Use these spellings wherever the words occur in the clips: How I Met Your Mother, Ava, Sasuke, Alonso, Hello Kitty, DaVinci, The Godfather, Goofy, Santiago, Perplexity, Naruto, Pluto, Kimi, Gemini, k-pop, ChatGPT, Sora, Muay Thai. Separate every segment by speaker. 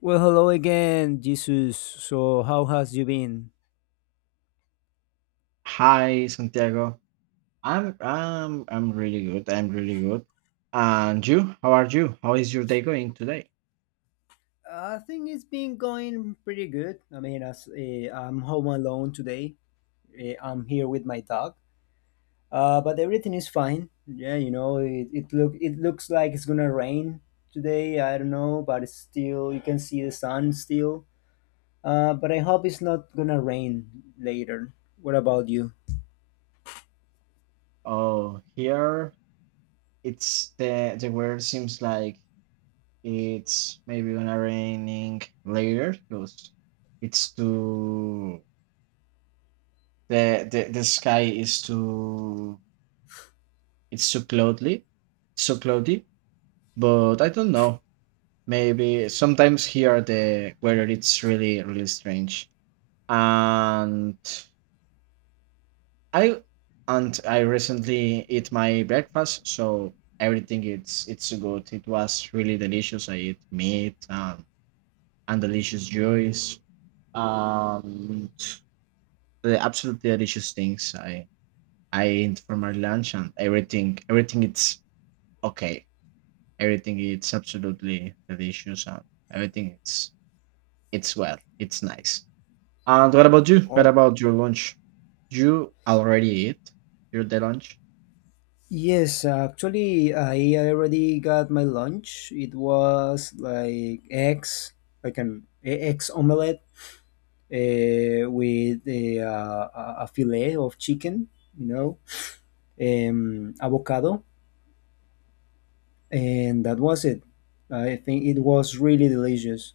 Speaker 1: Well, hello again, Jesus. So, how has you been?
Speaker 2: Hi, Santiago. I'm really good. I'm really good. And you? How are you? How is your day going today?
Speaker 1: I think it's been going pretty good. I mean, as I'm home alone today. I'm here with my dog. But everything is fine. Yeah, it look it looks like it's gonna rain today. I don't know, but it's still you can see the sun still. But I hope it's not gonna rain later. What about you?
Speaker 2: Oh, here it's the weather seems like it's maybe gonna raining later because it's too. The sky is too it's too cloudy, so cloudy. But I don't know. Maybe sometimes here the weather it's really strange and I and I recently ate my breakfast, so everything it's good. It was really delicious. I ate meat and delicious juice. Um, the absolutely delicious things I ate for my lunch and everything. Everything it's okay. Everything it's absolutely delicious and everything it's well. It's nice. And what about you? What about your lunch? You already ate your the lunch?
Speaker 1: Yes, actually, I already got my lunch. It was like eggs, like an eggs omelette with a fillet of chicken, you know, avocado, and that was it. I think it was really delicious.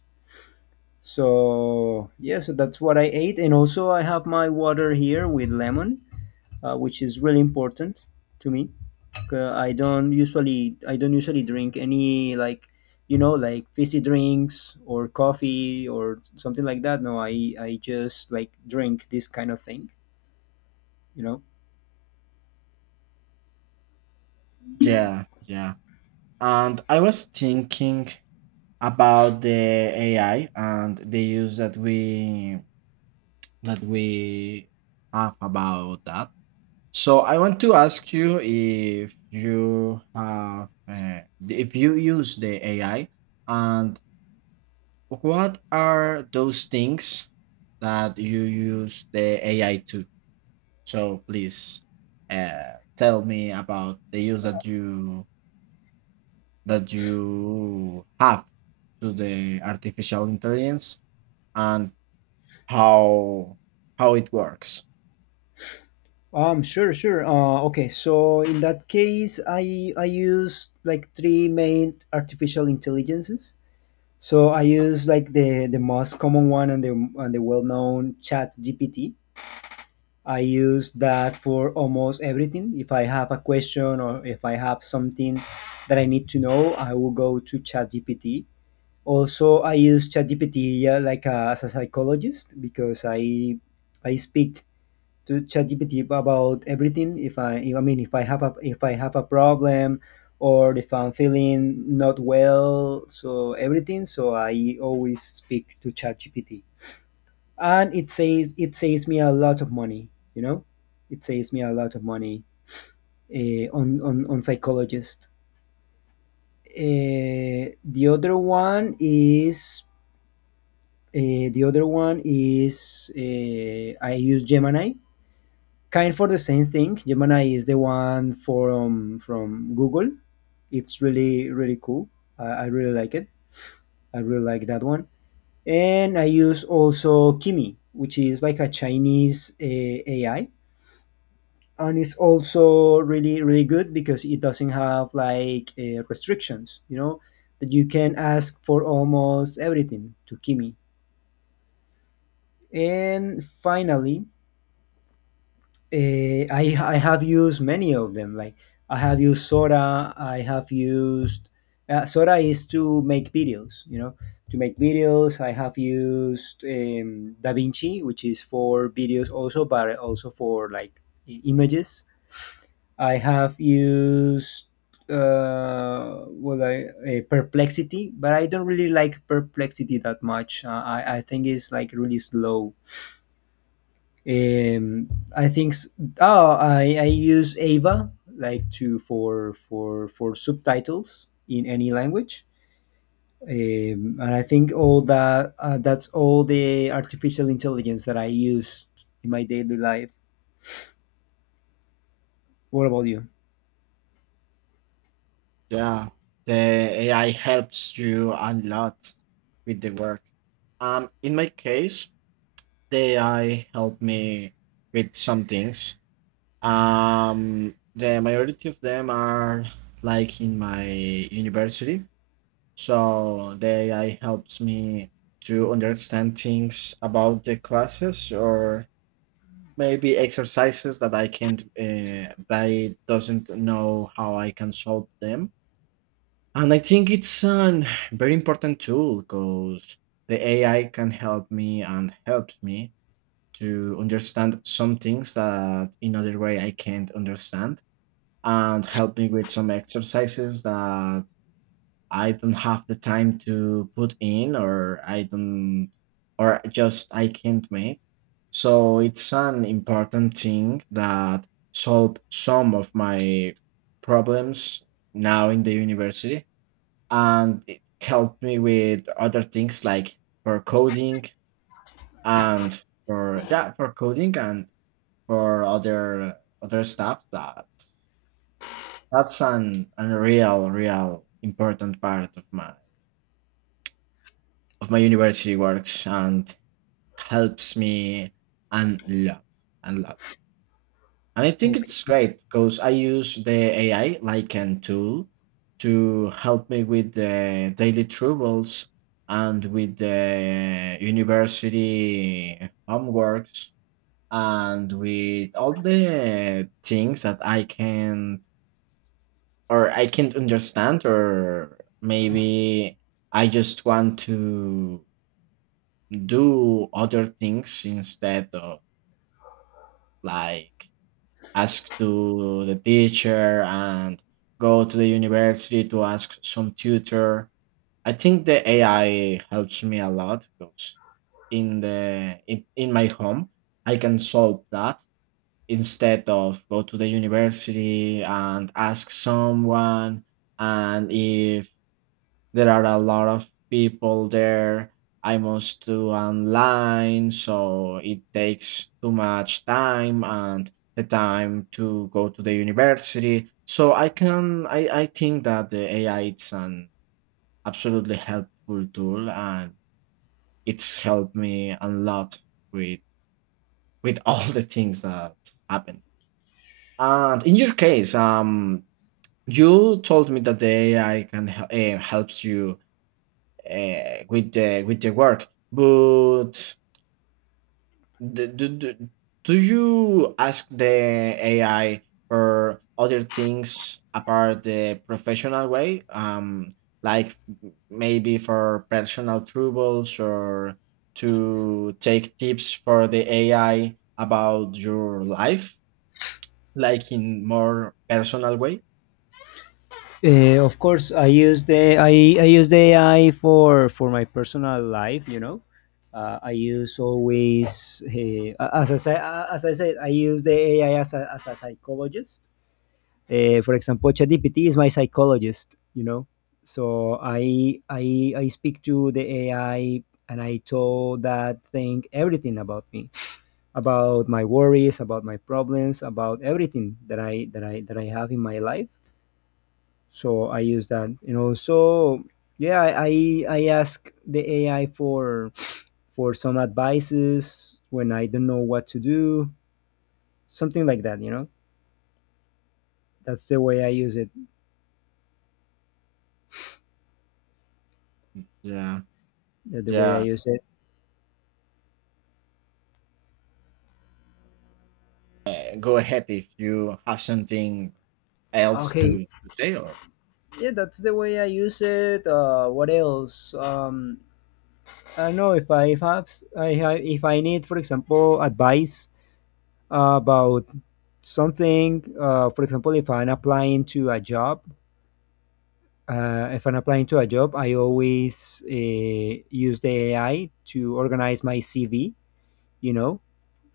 Speaker 1: So, yeah, so that's what I ate. And also, I have my water here with lemon, which is really important to me. I don't usually drink any like, you know, like fizzy drinks or coffee or something like that. No, I just like drink this kind of thing, you know.
Speaker 2: Yeah, yeah. And I was thinking about the AI and the use that we have about that. So I want to ask you if you have if you use the AI and what are those things that you use the AI to? So please tell me about the use that you have to the artificial intelligence and how how it works.
Speaker 1: Sure. Sure. Okay. So in that case, I use like three main artificial intelligences. So I use like the most common one and the well known Chat GPT. I use that for almost everything. If I have a question or if I have something that I need to know, I will go to ChatGPT. Also, I use ChatGPT like as a psychologist, because I speak to ChatGPT about everything. If, I mean, if I have a problem or if I'm feeling not well, so everything. So I always speak to ChatGPT, and it saves me a lot of money, you know, it saves me a lot of money on psychologist. uh, the other one is uh, the other one is, I use Gemini, kind for the same thing. Gemini is the one from Google. It's really really cool. I really like it. I really like that one. And I use also Kimi, which is like a Chinese AI, and it's also really really good, because it doesn't have like restrictions, you know, that you can ask for almost everything to Kimi. And finally, uh, I have used many of them. Like I have used Sora. I have used Sora is to make videos, you know, to make videos. I have used Davinci, which is for videos also, but also for like images. I have used what I a Perplexity, but I don't really like Perplexity that much. I think it's like really slow. Um, I think s- oh I use Ava like to for subtitles in any language. And I think all that that's all the artificial intelligence that I use in my daily life. What about you?
Speaker 2: Yeah, the AI helps you a lot with the work. In my case, the AI helped me with some things. The majority of them are like in my university, so the AI helps me to understand things about the classes or maybe exercises that I can't, that I doesn't know how I can solve them. And I think it's a very important tool because the AI can help me and helps me to understand some things that in other way I can't understand and help me with some exercises that I don't have the time to put in or I don't or just I can't make. So it's an important thing that solved some of my problems now in the university and it helped me with other things like for coding and for yeah for coding and for other other stuff that that's an, a real important part of my university works and helps me a lot and lot and I think
Speaker 1: Okay.
Speaker 2: it's great because I use the ai like an tool to help me with the daily troubles and with the university homeworks and with all the things that I can or I can't understand or maybe I just want to do other things instead of like ask to the teacher and go to the university to ask some tutor I think the ai helps me a lot because in the in my home I can solve that instead of go to the university and ask someone and if there are a lot of people there. I must do online, so it takes too much time and the time to go to the university. So I can I think that the AI it's an absolutely helpful tool and it's helped me a lot with with all the things that happen. And in your case, you told me that the AI can hel- helps you with the work. But do, do, do, do you ask the AI for other things apart the professional way? Like maybe for personal troubles or to take tips for the AI about your life, like in more personal way.
Speaker 1: Of course, I use the I use the AI for my personal life, you know. I use always, as I said, I use the AI as a psychologist. For example, ChatGPT is my psychologist, you know. So I speak to the AI, and I told that thing everything about me, about my worries, about my problems, about everything that I that I that I have in my life. So I use that, you know. So yeah, I ask the AI for some advices when I don't know what to do, something like that, you know. That's the way I use it.
Speaker 2: Yeah,
Speaker 1: uh, the way i
Speaker 2: yeah.
Speaker 1: use it
Speaker 2: Go ahead if you have something else
Speaker 1: okay,
Speaker 2: to say or
Speaker 1: yeah, that's the way I use it. Uh, what else? Um, I don't know. If I need, for example, advice about something. For example, if I'm applying to a job, if I'm applying to a job, I always use the AI to organize my CV, you know,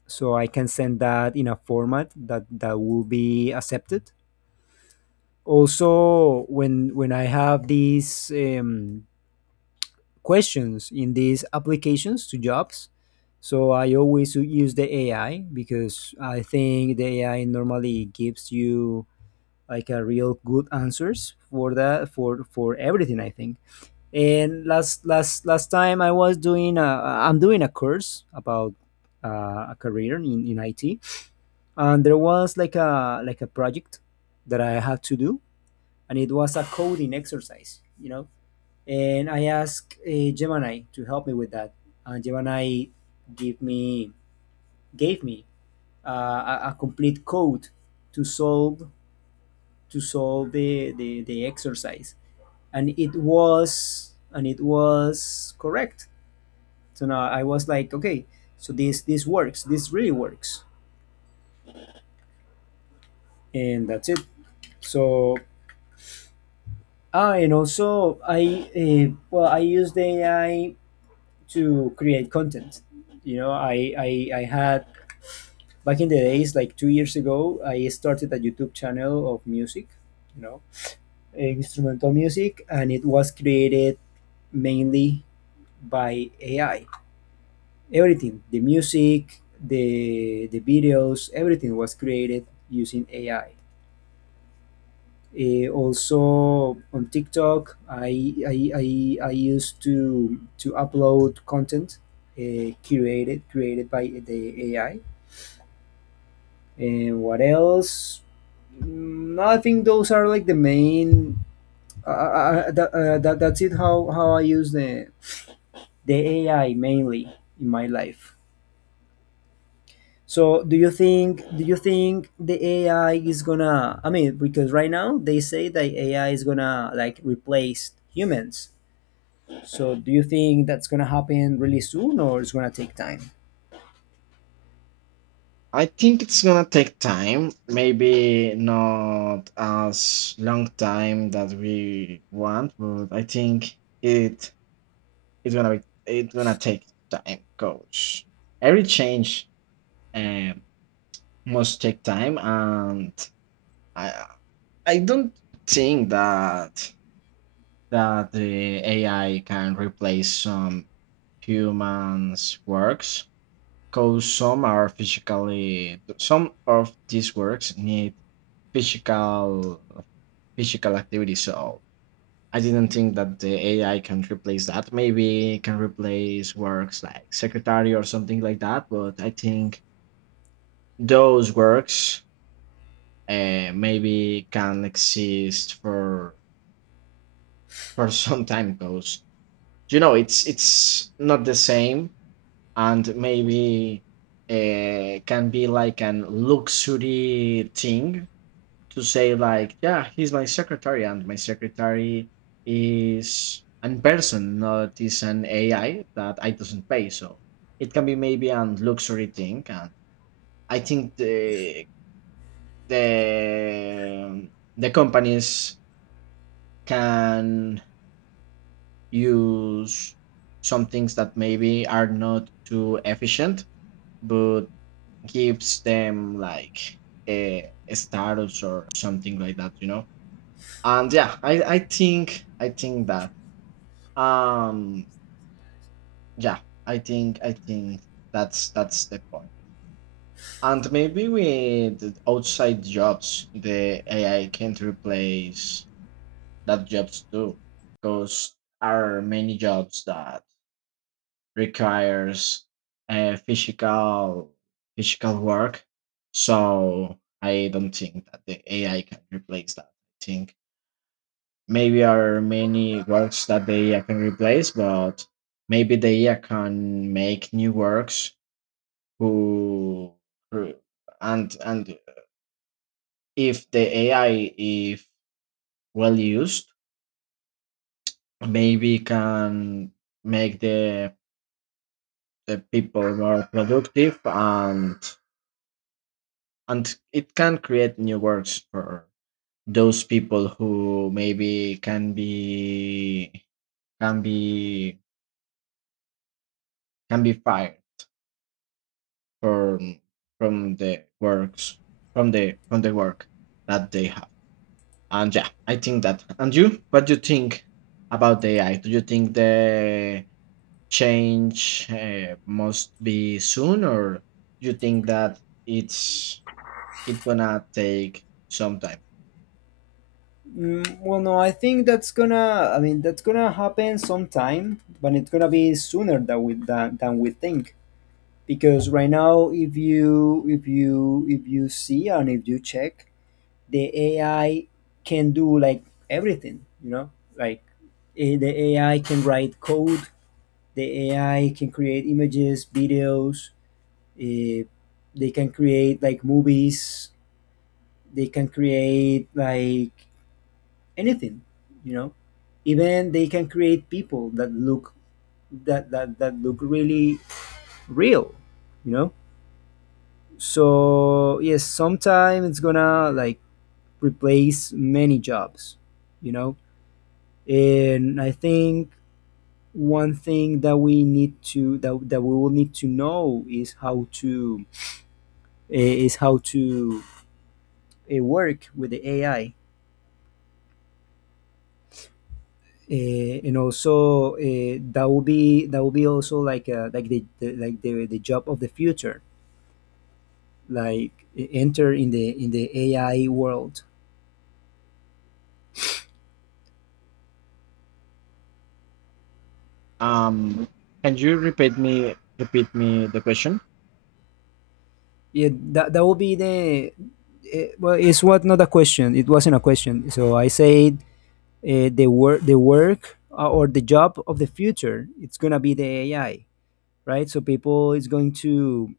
Speaker 1: so I can send that in a format that will be accepted. Also, when I have these questions in these applications to jobs, so I always use the AI, because I think the AI normally gives you like a real good answers for that, for everything, I think. And last time I was doing a, I'm doing a course about a career in it, and there was like a, like a project that I had to do, and it was a coding exercise, you know. And I asked Gemini to help me with that, and Gemini give me gave me uh, a complete code to solve, the exercise, and it was correct. So now I was like, okay, so this works, this really works, and that's it. So ah, and also I used AI to create content, you know. I had, back in the days, like 2 years ago, I started a YouTube channel of music, you know, eh, instrumental music, and it was created mainly by AI. Everything: the music, the videos, everything was created using AI. Also on TikTok, I used to upload content curated created by the AI. And what else? Mm, I think those are like the main. That's it. How I use the AI mainly in my life. So do you think the AI is gonna? I mean, because right now they say that AI is gonna like replace humans. So, do you think that's gonna happen really soon, or it's gonna take time?
Speaker 2: I think it's gonna take time, maybe not as long time that we want, but I think it it's gonna be it's gonna take time because every change um, must take time, and I I don't think that the AI can replace some humans' works because some are physically some of these works need physical physical activity so I didn't think that the ai can replace that maybe it can replace works like secretary or something like that but I think those works maybe can exist for some time because you know it's not the same and maybe can be like an luxury thing to say like yeah he's my secretary and my secretary is an person not is an ai that I doesn't pay so it can be maybe an luxury thing and I think the the companies can use some things that maybe are not too efficient but gives them like a status or something like that, you know. And yeah, I think that um yeah, I think that's the point. And maybe with outside jobs, the AI can't replace that jobs too, because are many jobs that requires physical physical work. So I don't think that the AI can replace that. I think maybe there are many works that the AI can replace, but maybe the AI can make new works who who- and if the AI if well used, maybe can make the people more productive and it can create new works for those people who maybe can be can be can be fired from from the works from the work that they have and yeah I think that and you what do you think about the ai do you think the change must be soon or do you think that it's it's gonna take some time
Speaker 1: Mm, well, no, I think that's gonna, I mean, that's gonna happen sometime, but it's gonna be sooner than we think. Because right now, if you if you see and if you check, the AI can do like everything, you know. Like, eh, the AI can write code. The AI can create images, videos. Uh, they can create like movies. They can create like anything, you know. Even they can create people that look that look really real, you know. So yes, sometime it's gonna like replace many jobs, you know. And I think one thing that we need that we will need to know is how to, eh, is how to work with the AI. And also that will be, also like the job of the future, like enter in the AI world.
Speaker 2: Um, can you repeat me the question?
Speaker 1: Yeah, that, that will be the well, it's what, not a question, it wasn't a question. So I said, the work, or the job of the future, it's gonna be the AI, right? So people is going to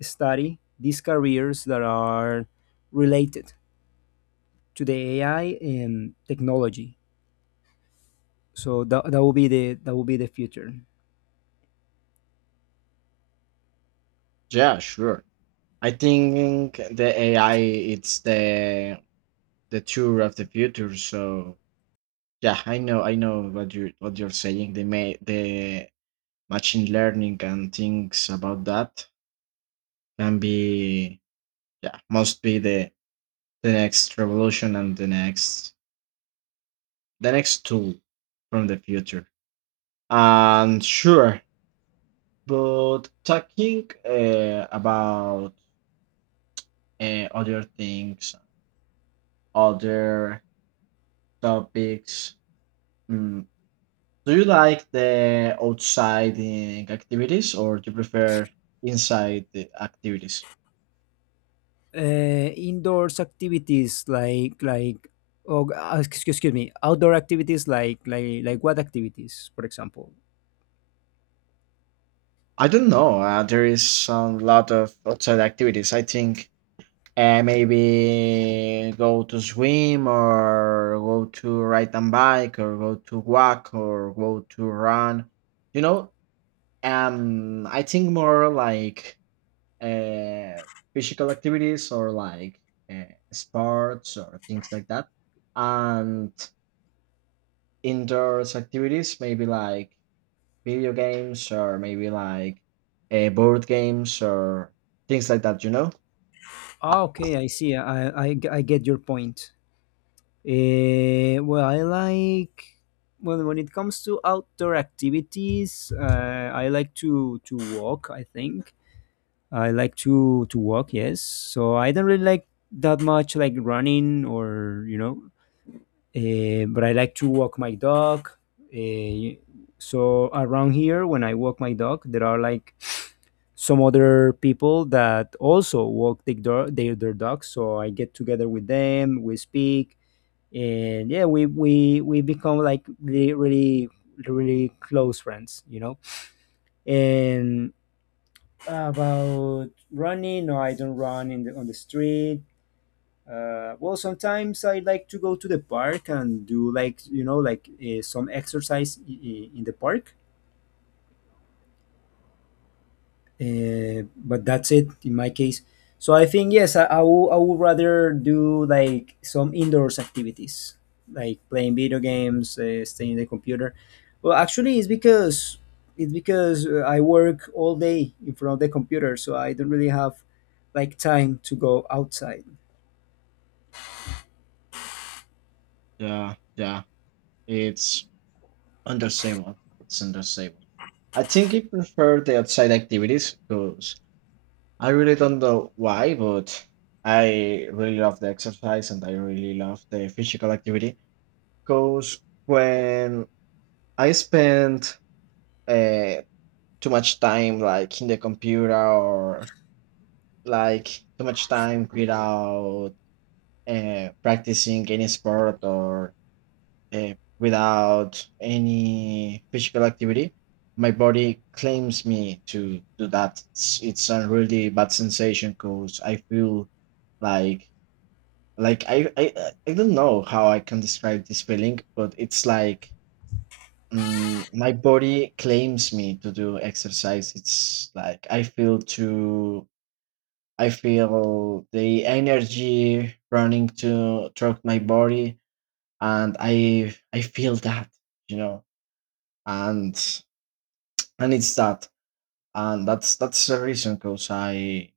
Speaker 1: study these careers that are related to the AI and technology. So that, that will be the, that will be the future.
Speaker 2: Yeah, sure. I think the AI it's the tour of the future. So yeah, I know what you what you're saying. The may the machine learning and things about that can be yeah must be the next revolution and the next tool from the future. And sure, but talking about and other things, other topics. Mm. Do you like the outsiding activities or do you prefer inside the activities?
Speaker 1: Indoors activities like, oh, excuse me, outdoor activities, like what activities, for example?
Speaker 2: I don't know. There is a lot of outside activities. I think maybe go to swim or go to ride a bike or go to walk or go to run. You know, I think more like uh, physical activities or like uh, sports or things like that. And indoors activities, maybe like video games or maybe like board games or things like that, you know?
Speaker 1: Ah, okay, I see. I get your point. Well, I like, when it comes to outdoor activities, I like to walk. I think I like to walk. Yes, so I don't really like that much like running or, you know. But I like to walk my dog. Uh, so around here, when I walk my dog, there are like some other people that also walk their dogs. So I get together with them, we speak, and yeah, we become like really really close friends, you know. And about running, no, I don't run in the, on the street. Well, sometimes I like to go to the park and do like, you know, like some exercise in the park. But that's it in my case. So I think yes, I would, I would rather do like some indoors activities, like playing video games, staying in the computer. Well, actually, it's because I work all day in front of the computer, so I don't really have like time to go outside.
Speaker 2: Yeah, yeah. It's understandable. It's understandable. I think I prefer the outside activities because I really don't know why, but I really love the exercise and I really love the physical activity because when I spend uh, too much time like in the computer or like too much time without practicing any sport or without any physical activity, my body claims me to do that. It's a really bad sensation because I feel like like I don't know how I can describe this feeling, but it's like my body claims me to do exercise. It's like I feel too. I feel the energy running to throughout my body, and I feel that you know, and and it's that, and that's the reason because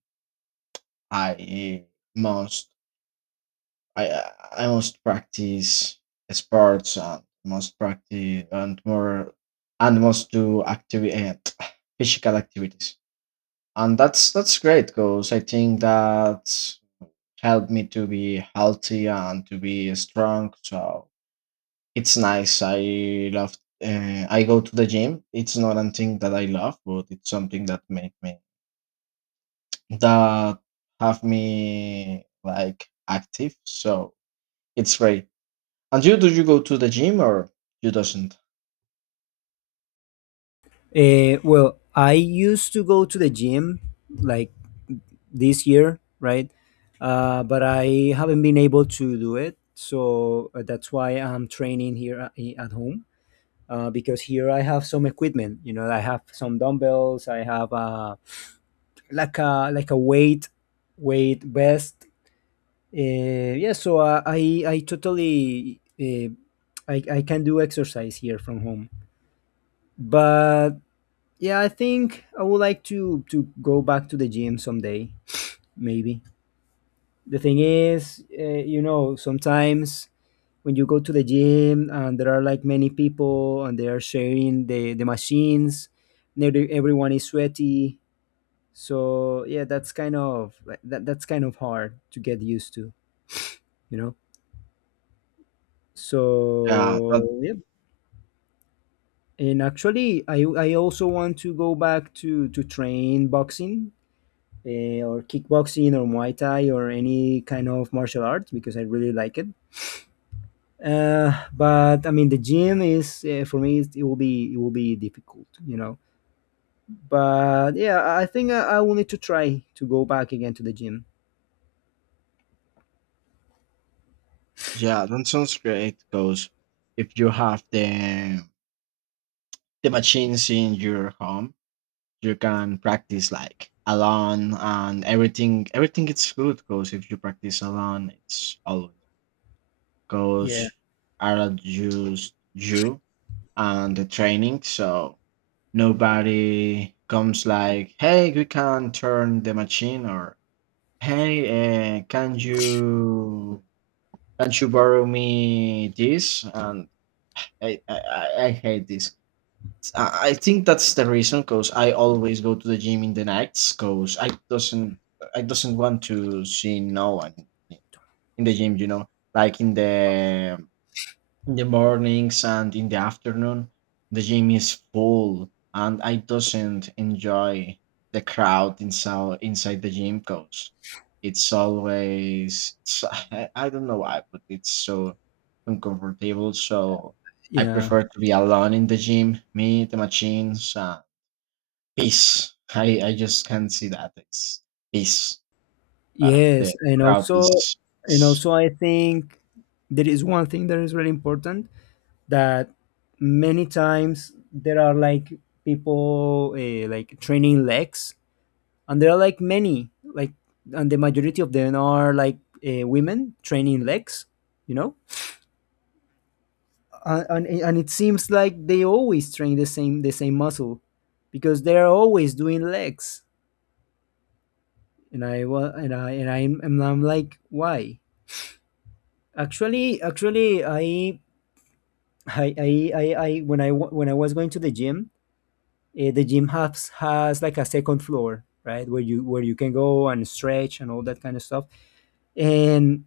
Speaker 2: I must I must practice sports and must practice and more and must do activity physical activities. And that's great because I think that helped me to be healthy and to be strong. So it's nice. I love. I go to the gym. It's not a thing that I love, but it's something that make me that have me like active. So it's great. And you, do you go to the gym or you doesn't?
Speaker 1: Well, I used to go to the gym like this year, right? But I haven't been able to do it. So that's why I'm training here at at home, because here I have some equipment. You know, I have some dumbbells. I have like a, like a weight, weight vest. Yeah, so I totally I can do exercise here from home. But yeah, I think I would like to go back to the gym someday, maybe. The thing is, you know, sometimes when you go to the gym and there are like many people and they are sharing the machines, and everyone is sweaty. So yeah, that's kind of like that's kind of hard to get used to, you know.
Speaker 2: Yeah, that
Speaker 1: So yeah, and actually, I also want to go back to train boxing or kickboxing or Muay Thai or any kind of martial arts because I really like it. But I mean, the gym is for me it will be difficult, you know. But yeah, I think I will need to try to go back again to the gym.
Speaker 2: yeah, that sounds great. Because if you have the machines in your home you can practice like alone and everything everything is good because if you practice alone it's always
Speaker 1: Yeah,
Speaker 2: goes are just you and the training so nobody comes like hey we can turn the machine or hey uh, can you can you borrow me this and I hate this I think that's the reason because I always go to the gym in the nights because I doesn't want to see no one in the gym, you know, like in the mornings and in the afternoon, the gym is full and I doesn't enjoy the crowd inside inside the gym because it's always it's, I don't know why, but it's so uncomfortable. So I
Speaker 1: yeah,
Speaker 2: prefer to be alone in the gym, me, the machines, peace. I just can't see that. It's peace. The
Speaker 1: yes,
Speaker 2: crowd is
Speaker 1: and also I think there is one thing that is really important that many times there are like people like training legs and there are like many and the majority of them are like women training legs, you know, and it seems like they always train the same muscle because they're always doing legs. And I wa- and I and I'm like why. Actually actually I When I was going to the gym, the gym has like a second floor, right, where you can go and stretch and all that kind of stuff. And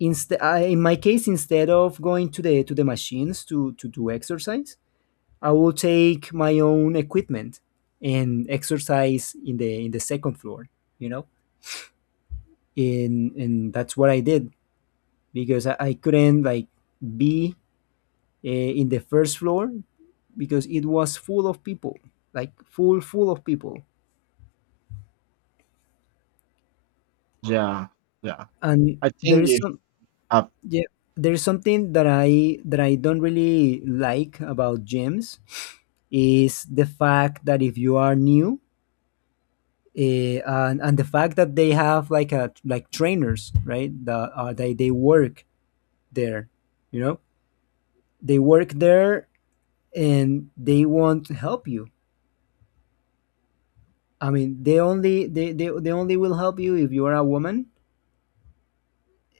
Speaker 1: instead, in my case, instead of going to the machines to do exercise, I will take my own equipment and exercise in the second floor, you know. And that's what I did because I couldn't like be in the first floor because it was full of people, like full of people.
Speaker 2: yeah yeah.
Speaker 1: And
Speaker 2: I
Speaker 1: there
Speaker 2: think
Speaker 1: is
Speaker 2: if
Speaker 1: some,
Speaker 2: up
Speaker 1: yeah, there's something that I don't really like about gyms is the fact that if you are new, and the fact that they have like a trainers, right, that they work there, you know, they work there, and they won't help you. I mean, they only they only will help you if you are a woman,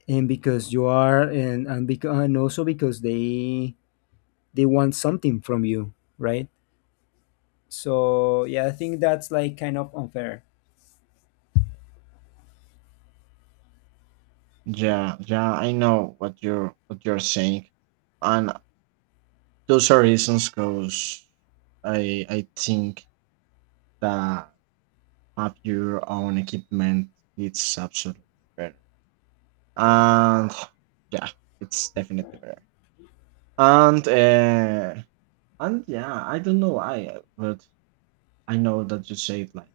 Speaker 1: and because you are and also because they want something from you, right. So yeah, I think that's like kind of unfair.
Speaker 2: yeah yeah I know what you're saying, and those are reasons because I think that have your own equipment. It's absolutely better, and yeah, it's definitely better. And uh, and yeah, I don't know why, but I know that you say it like.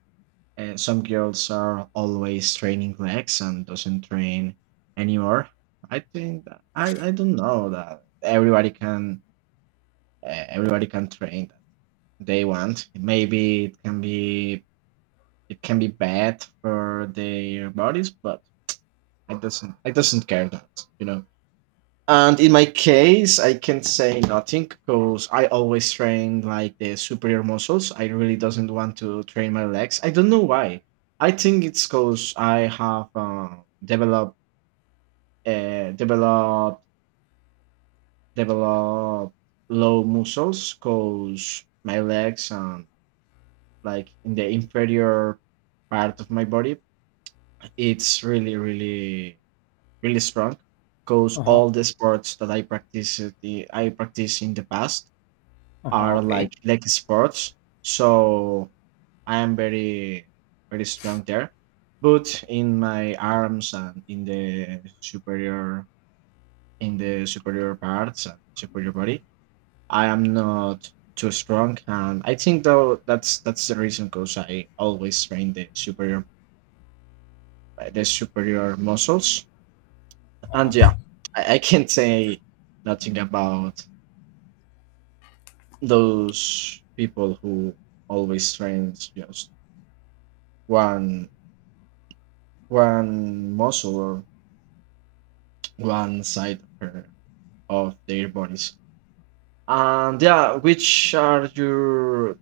Speaker 2: And some girls are always training legs and doesn't train anymore. I think that, I don't know that everybody can train that they want. Maybe it can be bad for their bodies, but I doesn't care that you know. And in my case, I can say nothing because I always train like the superior muscles. I really doesn't want to train my legs. I don't know why. I think it's because I have developed uh, developed developed low muscles because my legs and like in the inferior part of my body, it's really really strong. Because
Speaker 1: Uh-huh.
Speaker 2: all the sports that I practiced in the past
Speaker 1: Uh-huh,
Speaker 2: are
Speaker 1: okay.
Speaker 2: like leg sports. So I am very strong there. But in my arms and in the superior parts and superior body, I am not too strong. And I think though that's the reason because I always train the superior muscles. And yeah, I can't say nothing about those people who always trains just one one muscle or one side of her of their bodies. And yeah, which are your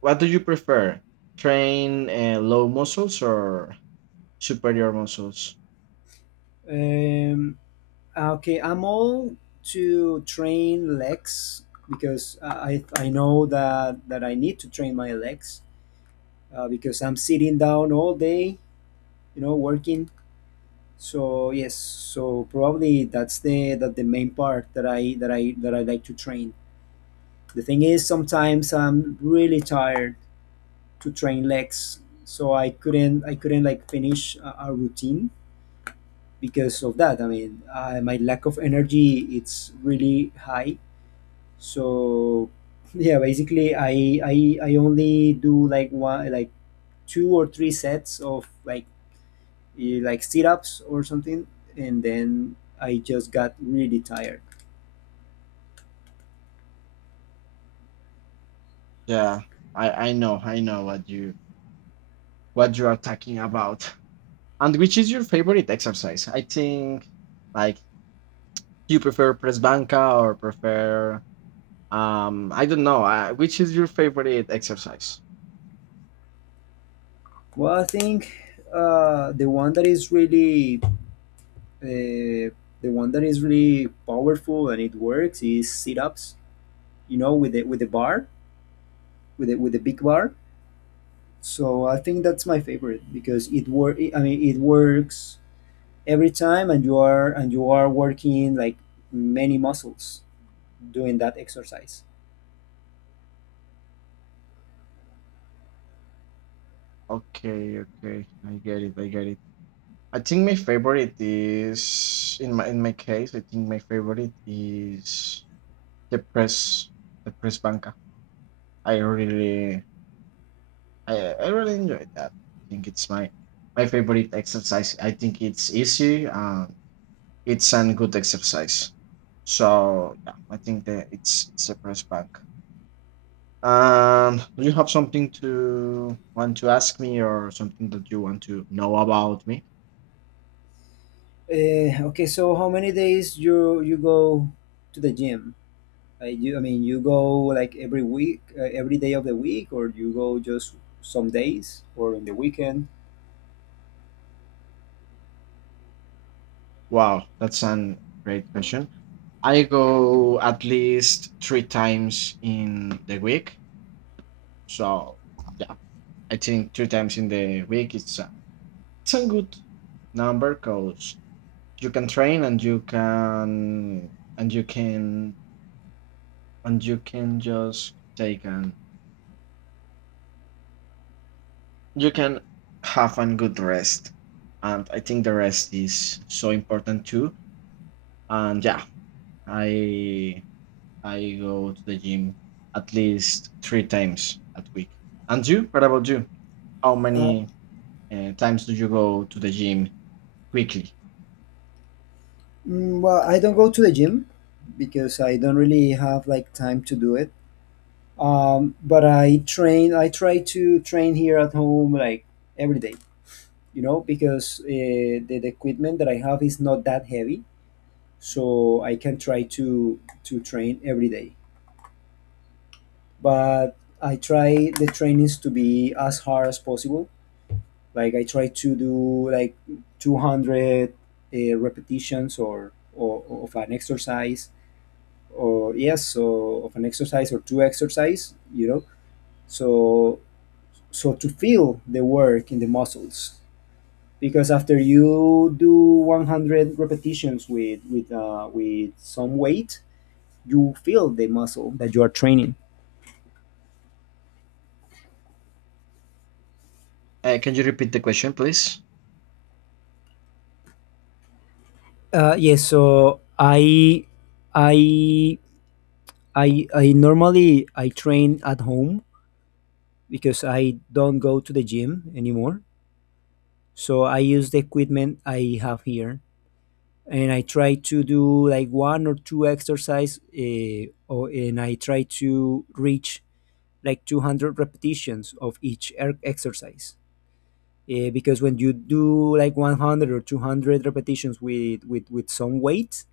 Speaker 2: what do you prefer? Train low muscles or superior muscles?
Speaker 1: um Okay, I'm all to train legs because I know that I need to train my legs because I'm sitting down all day, you know, working. So yes, so probably that's the that the main part that I that I that I like to train. The thing is, sometimes I'm really tired to train legs, so I couldn't like finish a routine because of that. I mean, my lack of energy it's really high. So yeah, basically I only do like one like two or three sets of like like sit ups or something, and then I just got really tired.
Speaker 2: Yeah, I know what you are talking about. And which is your favorite exercise? I think like you prefer press banca or prefer I don't know. Which is your favorite exercise?
Speaker 1: Well, I think uh, the one that is really uh, the one that is really powerful and it works is sit ups. You know, with the bar, with the big bar. So I think that's my favorite because it work. I mean, it works every time and you are working like many muscles doing that exercise.
Speaker 2: Okay, okay, I get it. I get it. I think my favorite is in my case. I think my favorite is the press the press banca. I really I really enjoy that. I think it's my my favorite exercise. I think it's easy and it's a good exercise. So yeah, I think that it's a press bank. Do you have something to want to ask me or something that you want to know about me?
Speaker 1: Okay, so how many days you go to the gym? I mean, you go like every week, every day of the week, or you go just some days or in the weekend?
Speaker 2: Wow, that's an great question. I go at least three times in the week. So yeah, I think three times in the week it's a good number because you can train and and you can you can just take an you can have a good rest. And I think the rest is so important too. And yeah, I I go to the gym at least three times at week. And you? What about you? How
Speaker 1: uh,
Speaker 2: many times do you go to the gym weekly?
Speaker 1: well, I don't go to the gym because I don't really have like time to do it. But I try to train here at home like every day, you know, because the equipment that I have is not that heavy, so I can try to train every day. But I try the trainings to be as hard as possible. Like I try to do like 200 repetitions or of an exercise, or yes, so of an exercise or two exercise, you know. So so to feel the work in the muscles because after you do 100 repetitions with with some weight you feel the muscle that you are training.
Speaker 2: Can you repeat the question, please?
Speaker 1: Yes. So I, I, I normally I train at home because I don't go to the gym anymore. So I use the equipment I have here, and I try to do like one or two exercise, and I try to reach like 200 repetitions of each exercise. Because when you do like 100 or 200 repetitions with with some weight,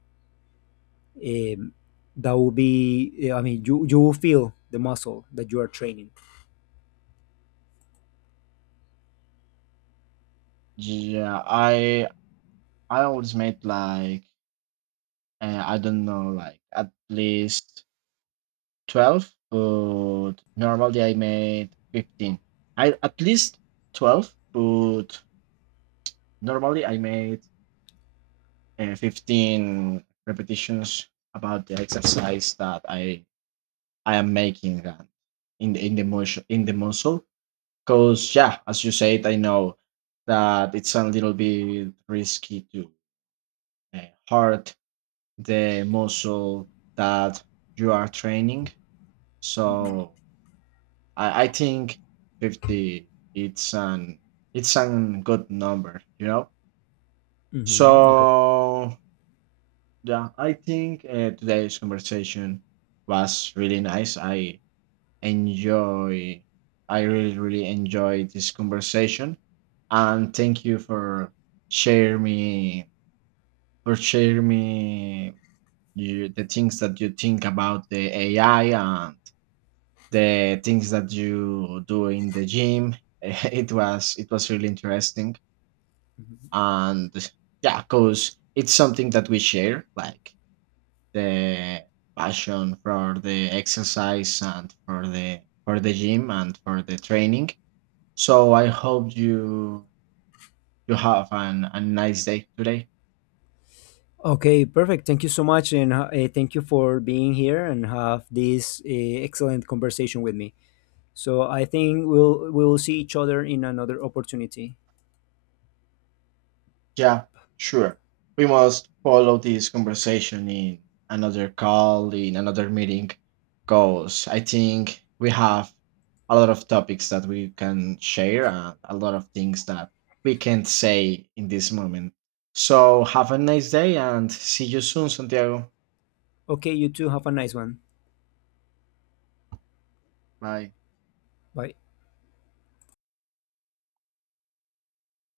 Speaker 1: um, that will be. Eh, I mean, you will feel the muscle that you are training.
Speaker 2: Yeah, I always made like I don't know like at least 12, but normally I made 15. I at least 12, but normally I made 15 repetitions about the exercise that I am making in the motion in the muscle. Because yeah, as you said, I know that it's a little bit risky to uh, hurt the muscle that you are training. So I think 50 it's an good number, you know.
Speaker 1: Hmm. Okay.
Speaker 2: So yeah, I think today's conversation was really nice. I enjoy I really really enjoy this conversation and thank you share me for share me you, the things that you think about the AI and the things that you do in the gym it was really interesting and yeah because it's something that we share like the passion for the exercise and for the gym and for the training. So I hope you have an, a nice day today.
Speaker 1: Okay, perfect. Thank you so much, and thank you for being here and have this excellent conversation with me. So I think we'll see each other in another opportunity.
Speaker 2: Yeah, sure. We must follow this conversation in another call, in another meeting, because I think we have a lot of topics that we can share and a lot of things that we can't say in this moment. So have a nice day and see you soon, Santiago.
Speaker 1: Okay. You too. Have a nice one.
Speaker 2: Bye.
Speaker 1: Bye.